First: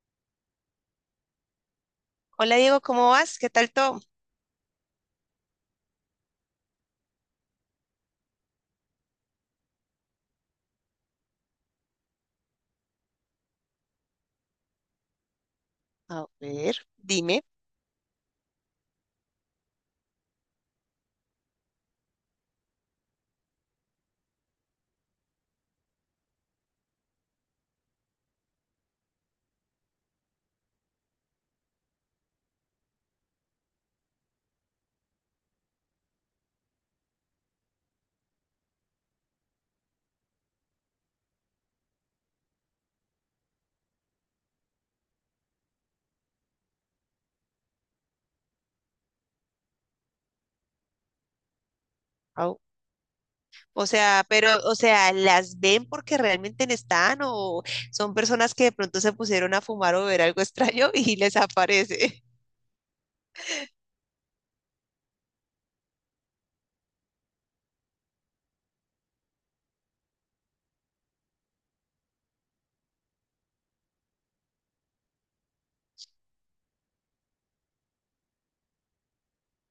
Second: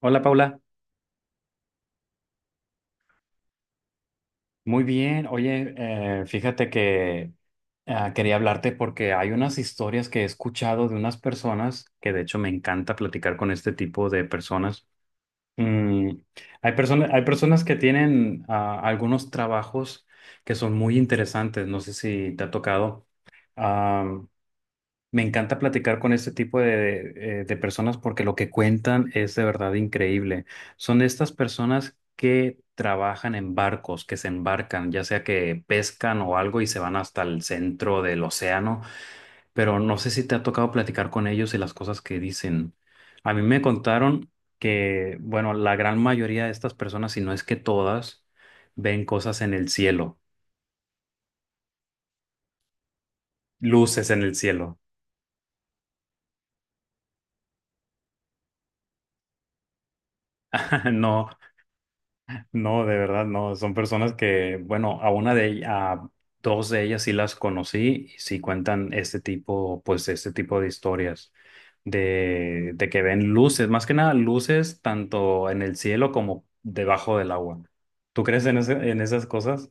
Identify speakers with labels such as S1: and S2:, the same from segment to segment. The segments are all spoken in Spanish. S1: Hola Paula,
S2: Hola Diego, ¿cómo vas? ¿Qué tal todo?
S1: muy bien. Oye, fíjate que quería hablarte porque hay unas historias que he escuchado de unas personas que de hecho me encanta platicar con este tipo de personas. Mm,
S2: A
S1: hay
S2: ver,
S1: personas, hay
S2: dime.
S1: personas que tienen algunos trabajos que son muy interesantes. No sé si te ha tocado. Me encanta platicar con este tipo de personas porque lo que cuentan es de verdad increíble. Son estas personas que trabajan en barcos, que se embarcan, ya sea que pescan o algo y se van hasta el centro del océano, pero no sé si te ha tocado platicar con ellos y las cosas que dicen. A mí me contaron que, bueno, la gran mayoría de estas personas, si no es que todas, ven cosas en el cielo,
S2: Au. O
S1: luces en
S2: sea,
S1: el
S2: pero, o
S1: cielo.
S2: sea, ¿las ven porque realmente no están o son personas que de pronto se pusieron a fumar o ver algo extraño y
S1: No.
S2: les aparece?
S1: No, de verdad, no. Son personas que, bueno, a una de ellas, a dos de ellas sí las conocí y sí cuentan este tipo, pues este tipo de historias de que ven luces, más que nada luces tanto en el cielo como debajo del agua. ¿Tú crees en esas cosas?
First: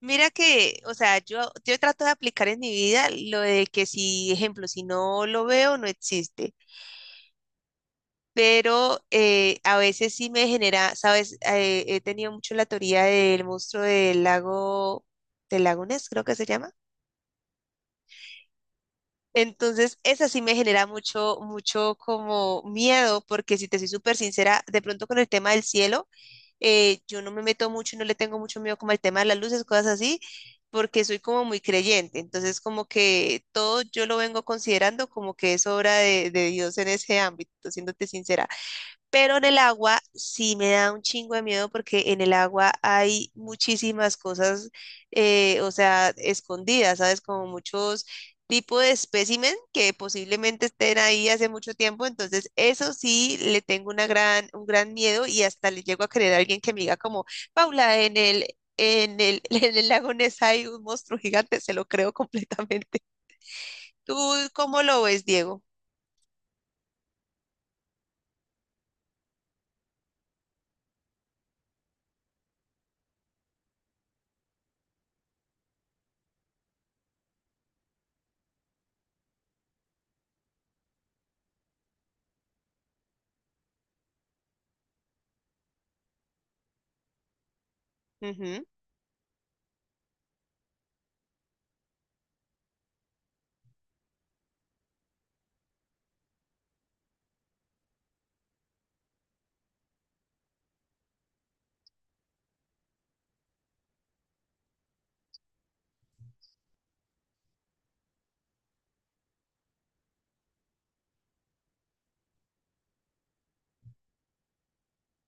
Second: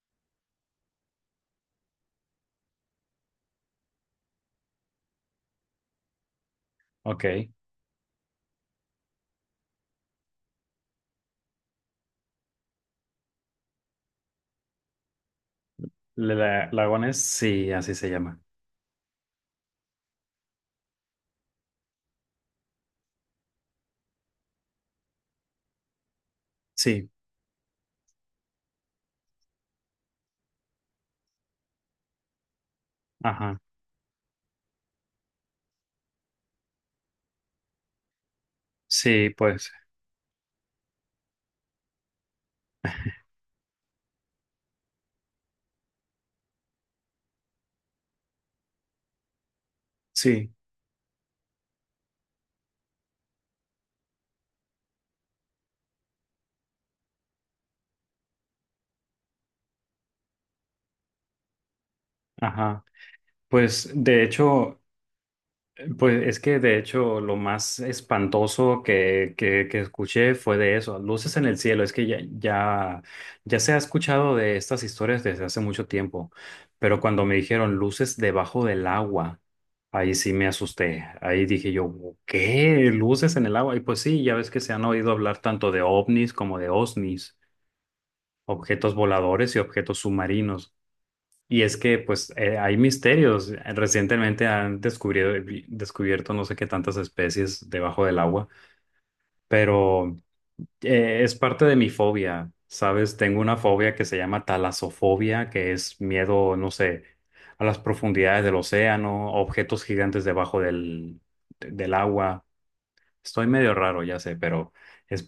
S2: Mira que, o sea, yo trato de aplicar en mi vida lo de que si, ejemplo, si no lo veo, no existe.
S1: Ok.
S2: Pero a veces sí me genera, ¿sabes? He tenido mucho la teoría del monstruo del lago Ness, creo que se llama.
S1: Lagones, sí, así se llama.
S2: Entonces, esa sí me genera mucho, mucho como miedo, porque si te soy súper sincera, de pronto con el tema del cielo,
S1: Sí,
S2: yo no me meto mucho y no le tengo mucho miedo como al tema de las luces, cosas así, porque soy como muy creyente. Entonces, como que
S1: ajá.
S2: todo yo lo vengo considerando como que es obra de Dios en ese ámbito, siéndote sincera.
S1: Sí,
S2: Pero en el
S1: pues,
S2: agua sí me da un chingo de miedo porque en el agua hay muchísimas cosas, o sea, escondidas, ¿sabes? Como muchos tipos de espécimen que
S1: sí,
S2: posiblemente estén ahí hace mucho tiempo. Entonces, eso sí le tengo una gran, un gran miedo y hasta le llego a querer a alguien que me diga como, Paula, en el, en el lago Ness hay un monstruo gigante, se lo creo
S1: ajá.
S2: completamente.
S1: Pues
S2: ¿Tú
S1: de hecho.
S2: cómo lo ves, Diego?
S1: Pues es que de hecho lo más espantoso que escuché fue de eso, luces en el cielo. Es que ya se ha escuchado de estas historias desde hace mucho tiempo, pero cuando me dijeron luces debajo del agua, ahí sí me asusté. Ahí dije yo, ¿qué? ¿Luces en el agua? Y pues sí, ya ves que se han oído hablar tanto de ovnis como de osnis, objetos voladores y objetos submarinos. Y es que pues hay misterios. Recientemente han descubierto no sé qué tantas especies debajo del agua, pero es parte de mi fobia, ¿sabes? Tengo una fobia que se llama talasofobia, que es miedo, no sé, a las profundidades del océano, a objetos gigantes debajo del agua. Estoy medio raro, ya sé, pero es,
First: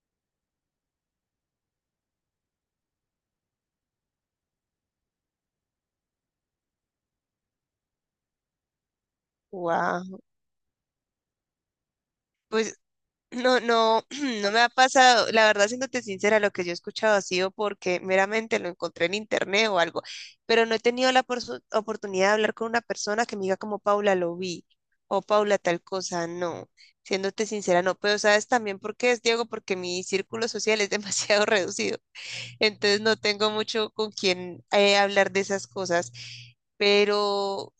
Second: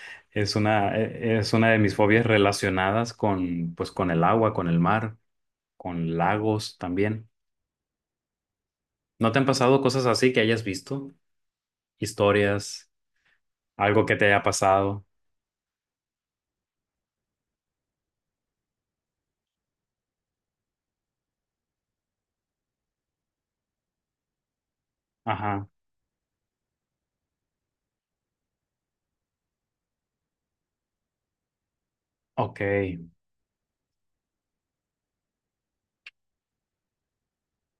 S1: es una de mis fobias relacionadas con, pues, con el agua, con el mar, con lagos también. ¿No te han pasado cosas
S2: Wow.
S1: así que hayas visto?
S2: Pues
S1: Historias,
S2: no, no,
S1: algo que te haya
S2: no me ha
S1: pasado.
S2: pasado. La verdad, siéndote sincera, lo que yo he escuchado ha sido porque meramente lo encontré en internet o algo, pero no he tenido la oportunidad de hablar con una persona que me diga como Paula lo vi o Paula
S1: Ajá.
S2: tal cosa, no. Siéndote sincera, no, pero sabes también por qué es Diego, porque mi círculo social es demasiado reducido,
S1: Ok.
S2: entonces no tengo mucho con quien hablar de esas cosas, pero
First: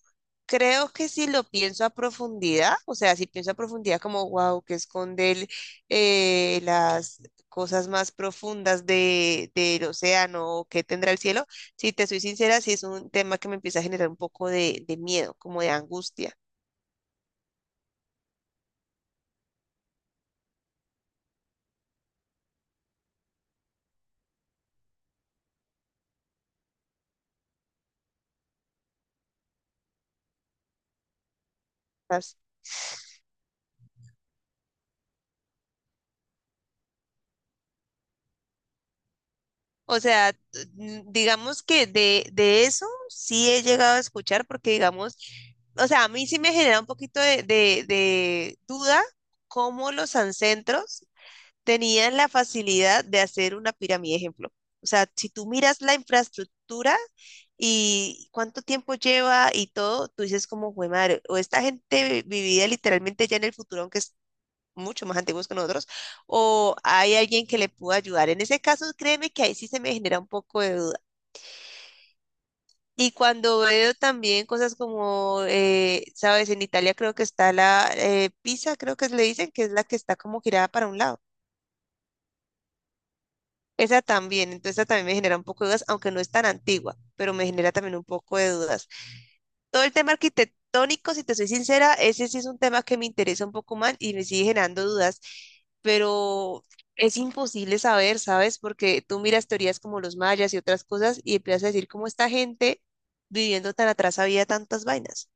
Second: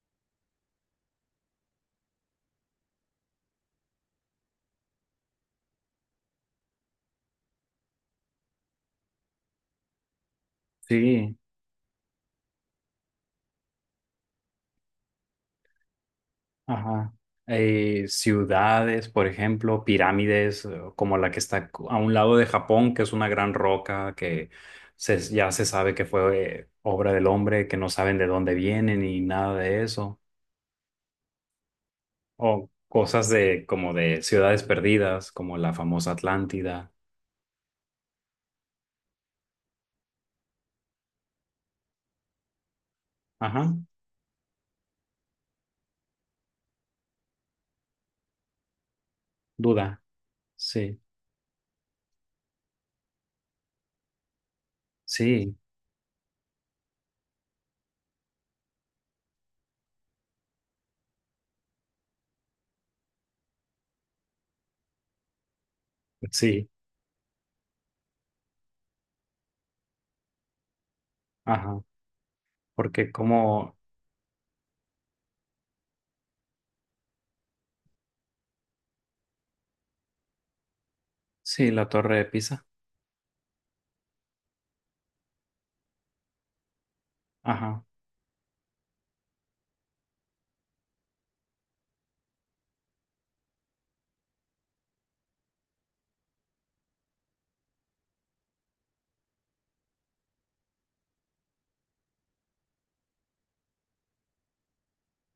S2: creo que si lo pienso a profundidad, o sea, si pienso a profundidad como, wow, que esconde el, las cosas más profundas de, del océano o qué tendrá el
S1: Sí.
S2: cielo, si te soy sincera, sí es un tema que me empieza a generar un poco de miedo, como de angustia.
S1: Ajá. Ciudades, por ejemplo, pirámides, como la que está a un lado de Japón, que es una gran roca que ya se sabe que fue obra del hombre, que no saben de dónde vienen y nada de eso.
S2: ¿Sabes?
S1: O cosas de como de ciudades perdidas, como la famosa Atlántida.
S2: O sea, digamos que de eso sí he
S1: Ajá.
S2: llegado a escuchar, porque digamos, o sea, a mí sí me genera un poquito de duda cómo
S1: Duda.
S2: los
S1: Sí.
S2: ancestros tenían la facilidad de hacer una pirámide, ejemplo. O sea, si tú
S1: Sí.
S2: miras la infraestructura y cuánto tiempo lleva y todo, tú dices como, güey, madre, o esta gente vivía literalmente ya en el futuro, aunque es mucho más antiguos que nosotros,
S1: Sí.
S2: o hay alguien que le pudo ayudar. En ese caso, créeme que ahí sí se me genera un poco de duda.
S1: Ajá. Porque
S2: Y cuando
S1: como,
S2: veo también cosas como, sabes, en Italia creo que está la Pisa, creo que le dicen, que es la que está como girada para un lado.
S1: sí, la Torre de Pisa.
S2: Esa también, entonces esa también me genera un poco de dudas, aunque no es tan antigua, pero me genera
S1: Ajá.
S2: también un poco de dudas. Todo el tema arquitectónico, si te soy sincera, ese sí es un tema que me interesa un poco más y me sigue generando dudas, pero es imposible saber, ¿sabes? Porque tú miras teorías como los mayas y otras cosas y empiezas a decir cómo esta gente viviendo tan atrás había tantas vainas.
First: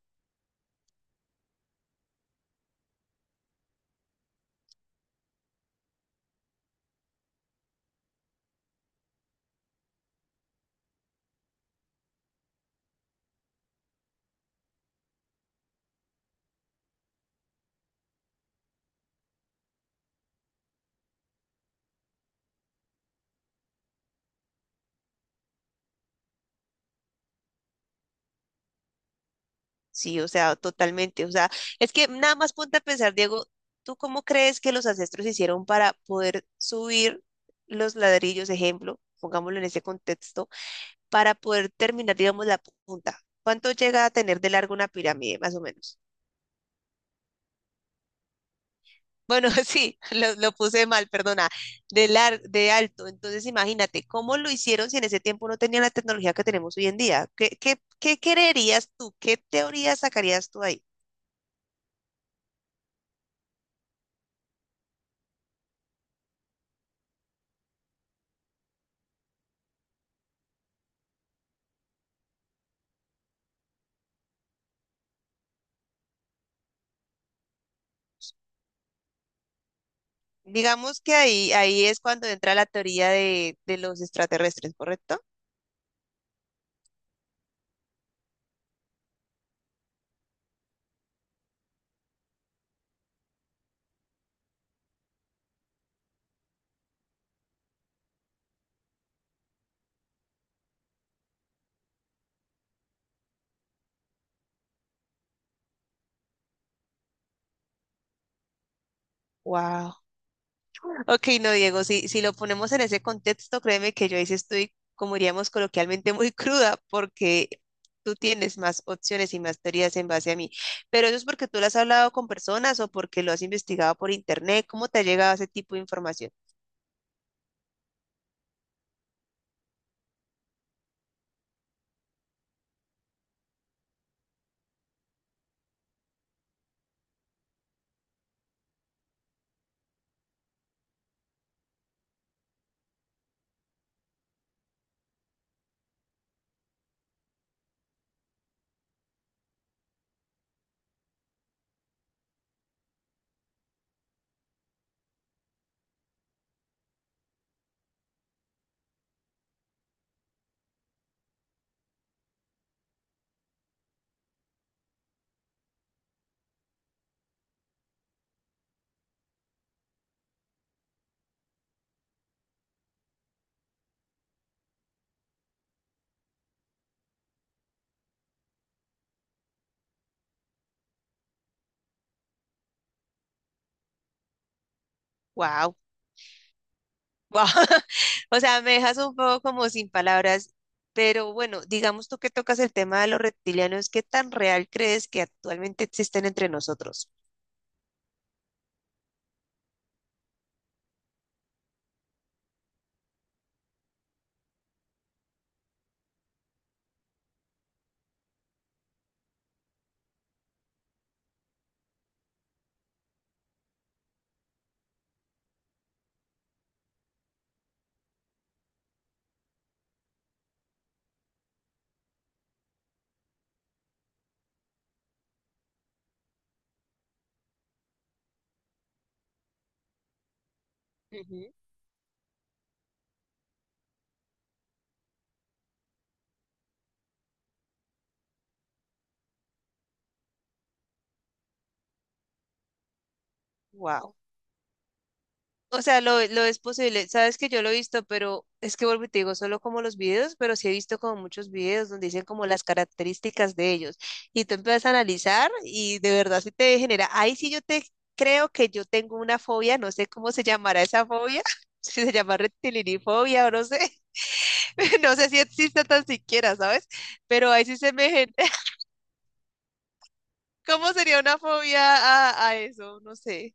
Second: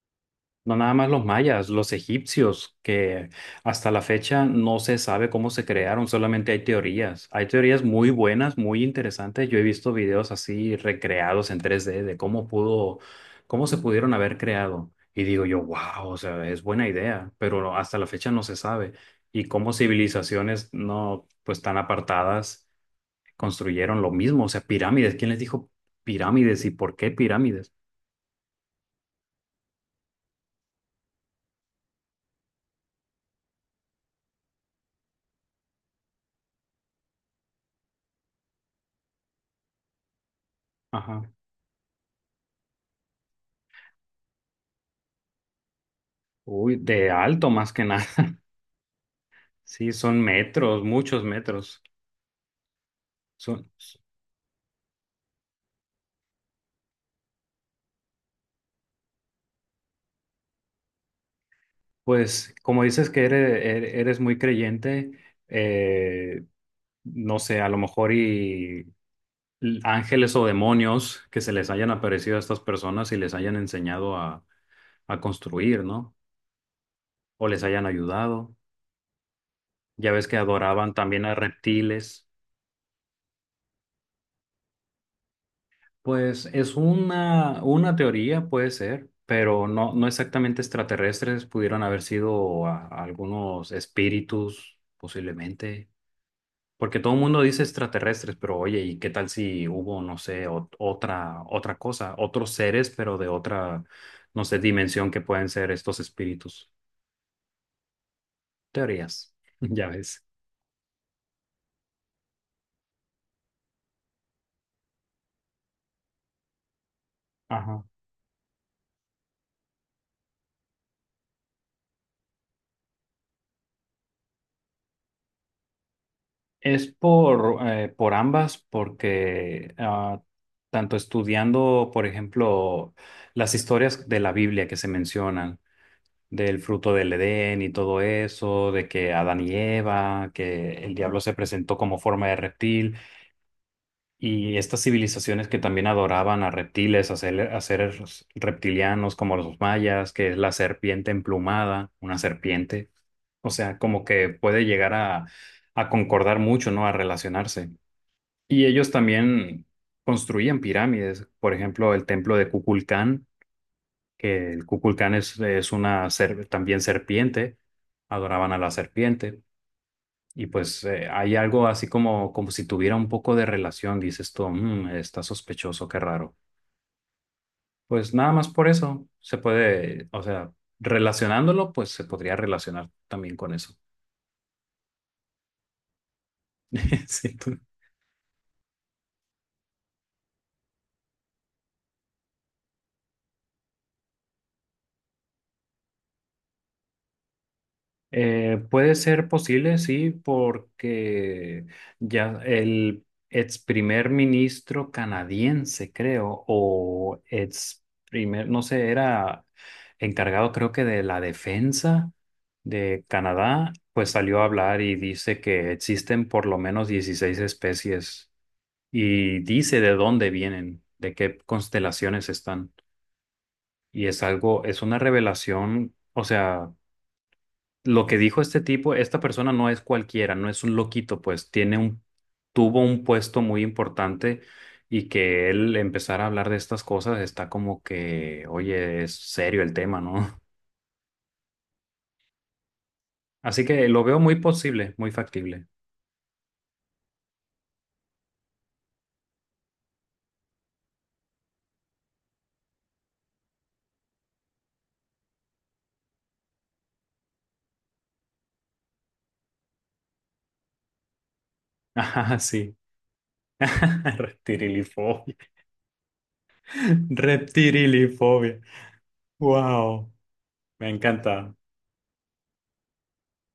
S1: No nada más los mayas, los egipcios, que hasta la fecha no se sabe cómo se crearon, solamente hay teorías. Hay teorías muy buenas, muy interesantes. Yo he visto videos así recreados en 3D de cómo se pudieron haber creado. Y digo yo, wow, o sea, es buena idea, pero hasta la fecha no se sabe. Y cómo civilizaciones no, pues tan apartadas construyeron lo mismo, o sea, pirámides. ¿Quién les dijo pirámides y por qué pirámides?
S2: Sí, o sea, totalmente. O sea, es que nada más ponte a pensar, Diego, ¿tú cómo crees que los ancestros hicieron para poder subir los ladrillos, ejemplo, pongámoslo en ese contexto,
S1: Ajá.
S2: para poder terminar, digamos, la punta? ¿Cuánto llega a tener de largo una pirámide, más o menos?
S1: Uy, de alto más que nada.
S2: Bueno,
S1: Sí,
S2: sí,
S1: son
S2: lo
S1: metros,
S2: puse mal,
S1: muchos
S2: perdona,
S1: metros.
S2: de de alto. Entonces,
S1: Son,
S2: imagínate, ¿cómo lo hicieron si en ese tiempo no tenían la tecnología que tenemos hoy en día? ¿ qué creerías tú? ¿Qué teoría sacarías tú ahí?
S1: pues, como dices que eres muy creyente, eh, no sé, a lo mejor y ángeles o demonios que se les hayan aparecido a estas personas y les hayan enseñado a construir, ¿no? O les hayan ayudado. Ya ves que adoraban
S2: Digamos que
S1: también a
S2: ahí es
S1: reptiles.
S2: cuando entra la teoría de los extraterrestres, ¿correcto?
S1: Pues es una teoría, puede ser, pero no exactamente extraterrestres, pudieron haber sido algunos espíritus, posiblemente, porque todo el mundo dice extraterrestres, pero oye, ¿y qué tal si hubo, no sé, otra cosa, otros seres, pero de otra, no sé, dimensión que pueden ser estos espíritus? Teorías, ya
S2: Wow.
S1: ves.
S2: Ok, no, Diego, si lo ponemos en ese contexto, créeme que yo ahí sí estoy, como diríamos coloquialmente, muy cruda, porque
S1: Ajá.
S2: tú tienes más opciones y más teorías en base a mí. Pero eso es porque tú lo has hablado con personas o porque lo has investigado por internet. ¿Cómo te ha llegado ese tipo de información?
S1: Es por ambas, porque tanto estudiando, por ejemplo, las historias de la Biblia que se mencionan, del fruto del Edén y todo eso, de que Adán y Eva, que el diablo se presentó como forma de reptil, y estas civilizaciones que también adoraban a reptiles, a, a seres reptilianos como los mayas, que es la serpiente emplumada, una serpiente. O sea, como que puede llegar a concordar mucho, ¿no? A relacionarse. Y ellos también construían pirámides, por ejemplo, el templo de Kukulcán, que el Kukulcán es una también serpiente, adoraban a la serpiente. Y pues hay algo así como si tuviera un poco de relación, dices tú, "Mm, está sospechoso, qué raro". Pues nada más por eso se puede, o sea, relacionándolo, pues se podría relacionar también con eso.
S2: Wow.
S1: Sí.
S2: Guau. O sea, me dejas un poco como sin palabras, pero bueno, digamos tú que tocas el tema de los reptilianos, ¿qué tan real crees que actualmente existen entre nosotros?
S1: Puede ser posible, sí, porque ya el ex primer ministro canadiense, creo, o ex primer, no sé, era encargado creo que de la defensa de Canadá, pues salió a hablar y dice que existen por lo menos 16 especies y dice de dónde vienen, de qué constelaciones están. Y es algo, es una revelación, o sea lo que dijo este tipo, esta persona no es cualquiera, no es un loquito, pues tiene un, tuvo un puesto muy importante y que él empezara a hablar de estas cosas está como que, oye, es serio el tema, ¿no? Así que lo
S2: Wow.
S1: veo muy posible, muy factible.
S2: O sea, lo es posible. Sabes que yo lo he visto, pero es que vuelvo y te digo, solo como los videos, pero sí he visto como muchos videos donde dicen como las características de ellos. Y tú empiezas a analizar y de verdad sí te genera. Ahí sí yo te creo que yo tengo una fobia, no sé cómo se llamará esa fobia, si se llama
S1: Ajá, sí.
S2: reptilinifobia o no sé. No sé
S1: Reptilifobia.
S2: si existe tan siquiera, ¿sabes? Pero ahí sí se me...
S1: Reptilifobia. Wow. Me
S2: ¿Cómo sería una
S1: encanta.
S2: fobia a eso? No sé.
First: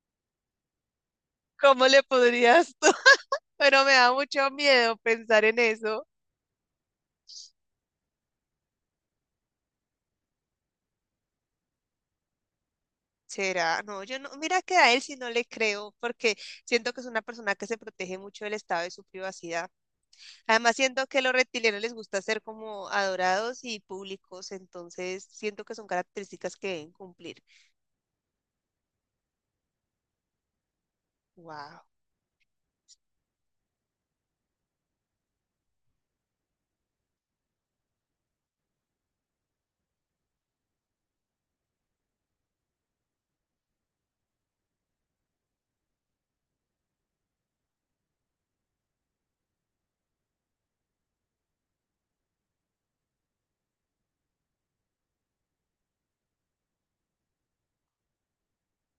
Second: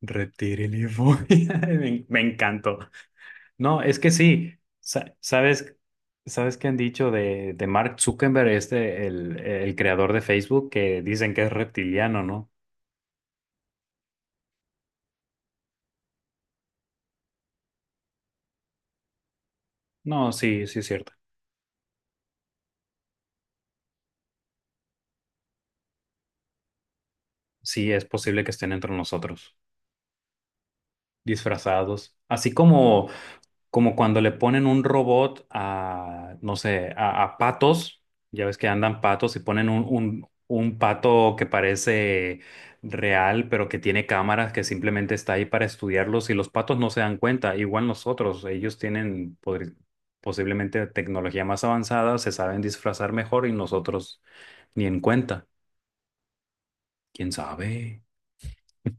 S1: Reptilifobia.
S2: ¿Cómo le
S1: Me
S2: podrías
S1: encantó.
S2: tú?
S1: No,
S2: Pero me
S1: es que
S2: da mucho
S1: sí,
S2: miedo
S1: sa-
S2: pensar en
S1: sabes,
S2: eso.
S1: sabes que han dicho de Mark Zuckerberg, este, el creador de Facebook, que dicen que es reptiliano, ¿no?
S2: ¿Será? No, yo no. Mira que a él sí no le creo, porque siento que es una persona que se protege mucho del estado de su privacidad.
S1: No, sí,
S2: Además,
S1: sí es
S2: siento
S1: cierto.
S2: que a los reptilianos les gusta ser como adorados y públicos, entonces siento que son características que deben cumplir.
S1: Sí, es posible que estén entre nosotros,
S2: Wow.
S1: disfrazados. Así como cuando le ponen un robot a, no sé, a patos, ya ves que andan patos y ponen un pato que parece real, pero que tiene cámaras, que simplemente está ahí para estudiarlos y los patos no se dan cuenta, igual nosotros, ellos tienen posiblemente tecnología más avanzada, se saben disfrazar mejor y nosotros ni en cuenta, quién sabe.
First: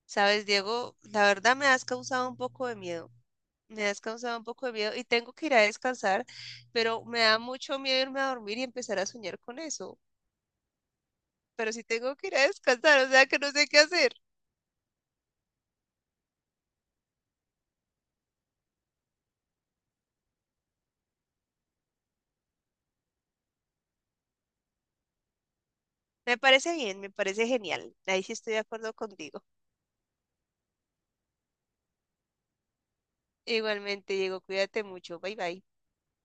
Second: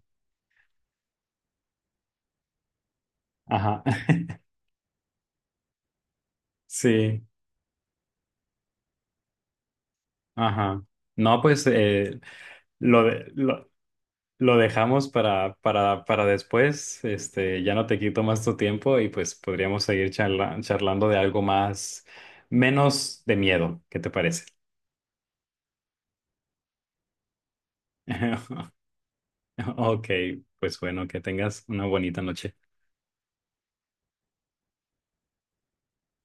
S2: ¿Sabes, Diego? La verdad me has causado un poco de miedo.
S1: Ajá,
S2: Me has causado un poco de miedo y tengo que ir a descansar, pero me
S1: sí,
S2: da mucho miedo irme a dormir y empezar a soñar con eso.
S1: ajá. No, pues
S2: Pero sí tengo que ir a descansar,
S1: lo
S2: o sea
S1: de,
S2: que no sé
S1: lo-
S2: qué hacer.
S1: lo dejamos para, después. Este, ya no te quito más tu tiempo y pues podríamos seguir charlando de algo más, menos de miedo. ¿Qué te parece?
S2: Me parece bien, me parece genial. Ahí sí estoy de acuerdo contigo.
S1: Ok, pues bueno, que tengas una bonita noche.
S2: Igualmente, Diego, cuídate mucho. Bye bye.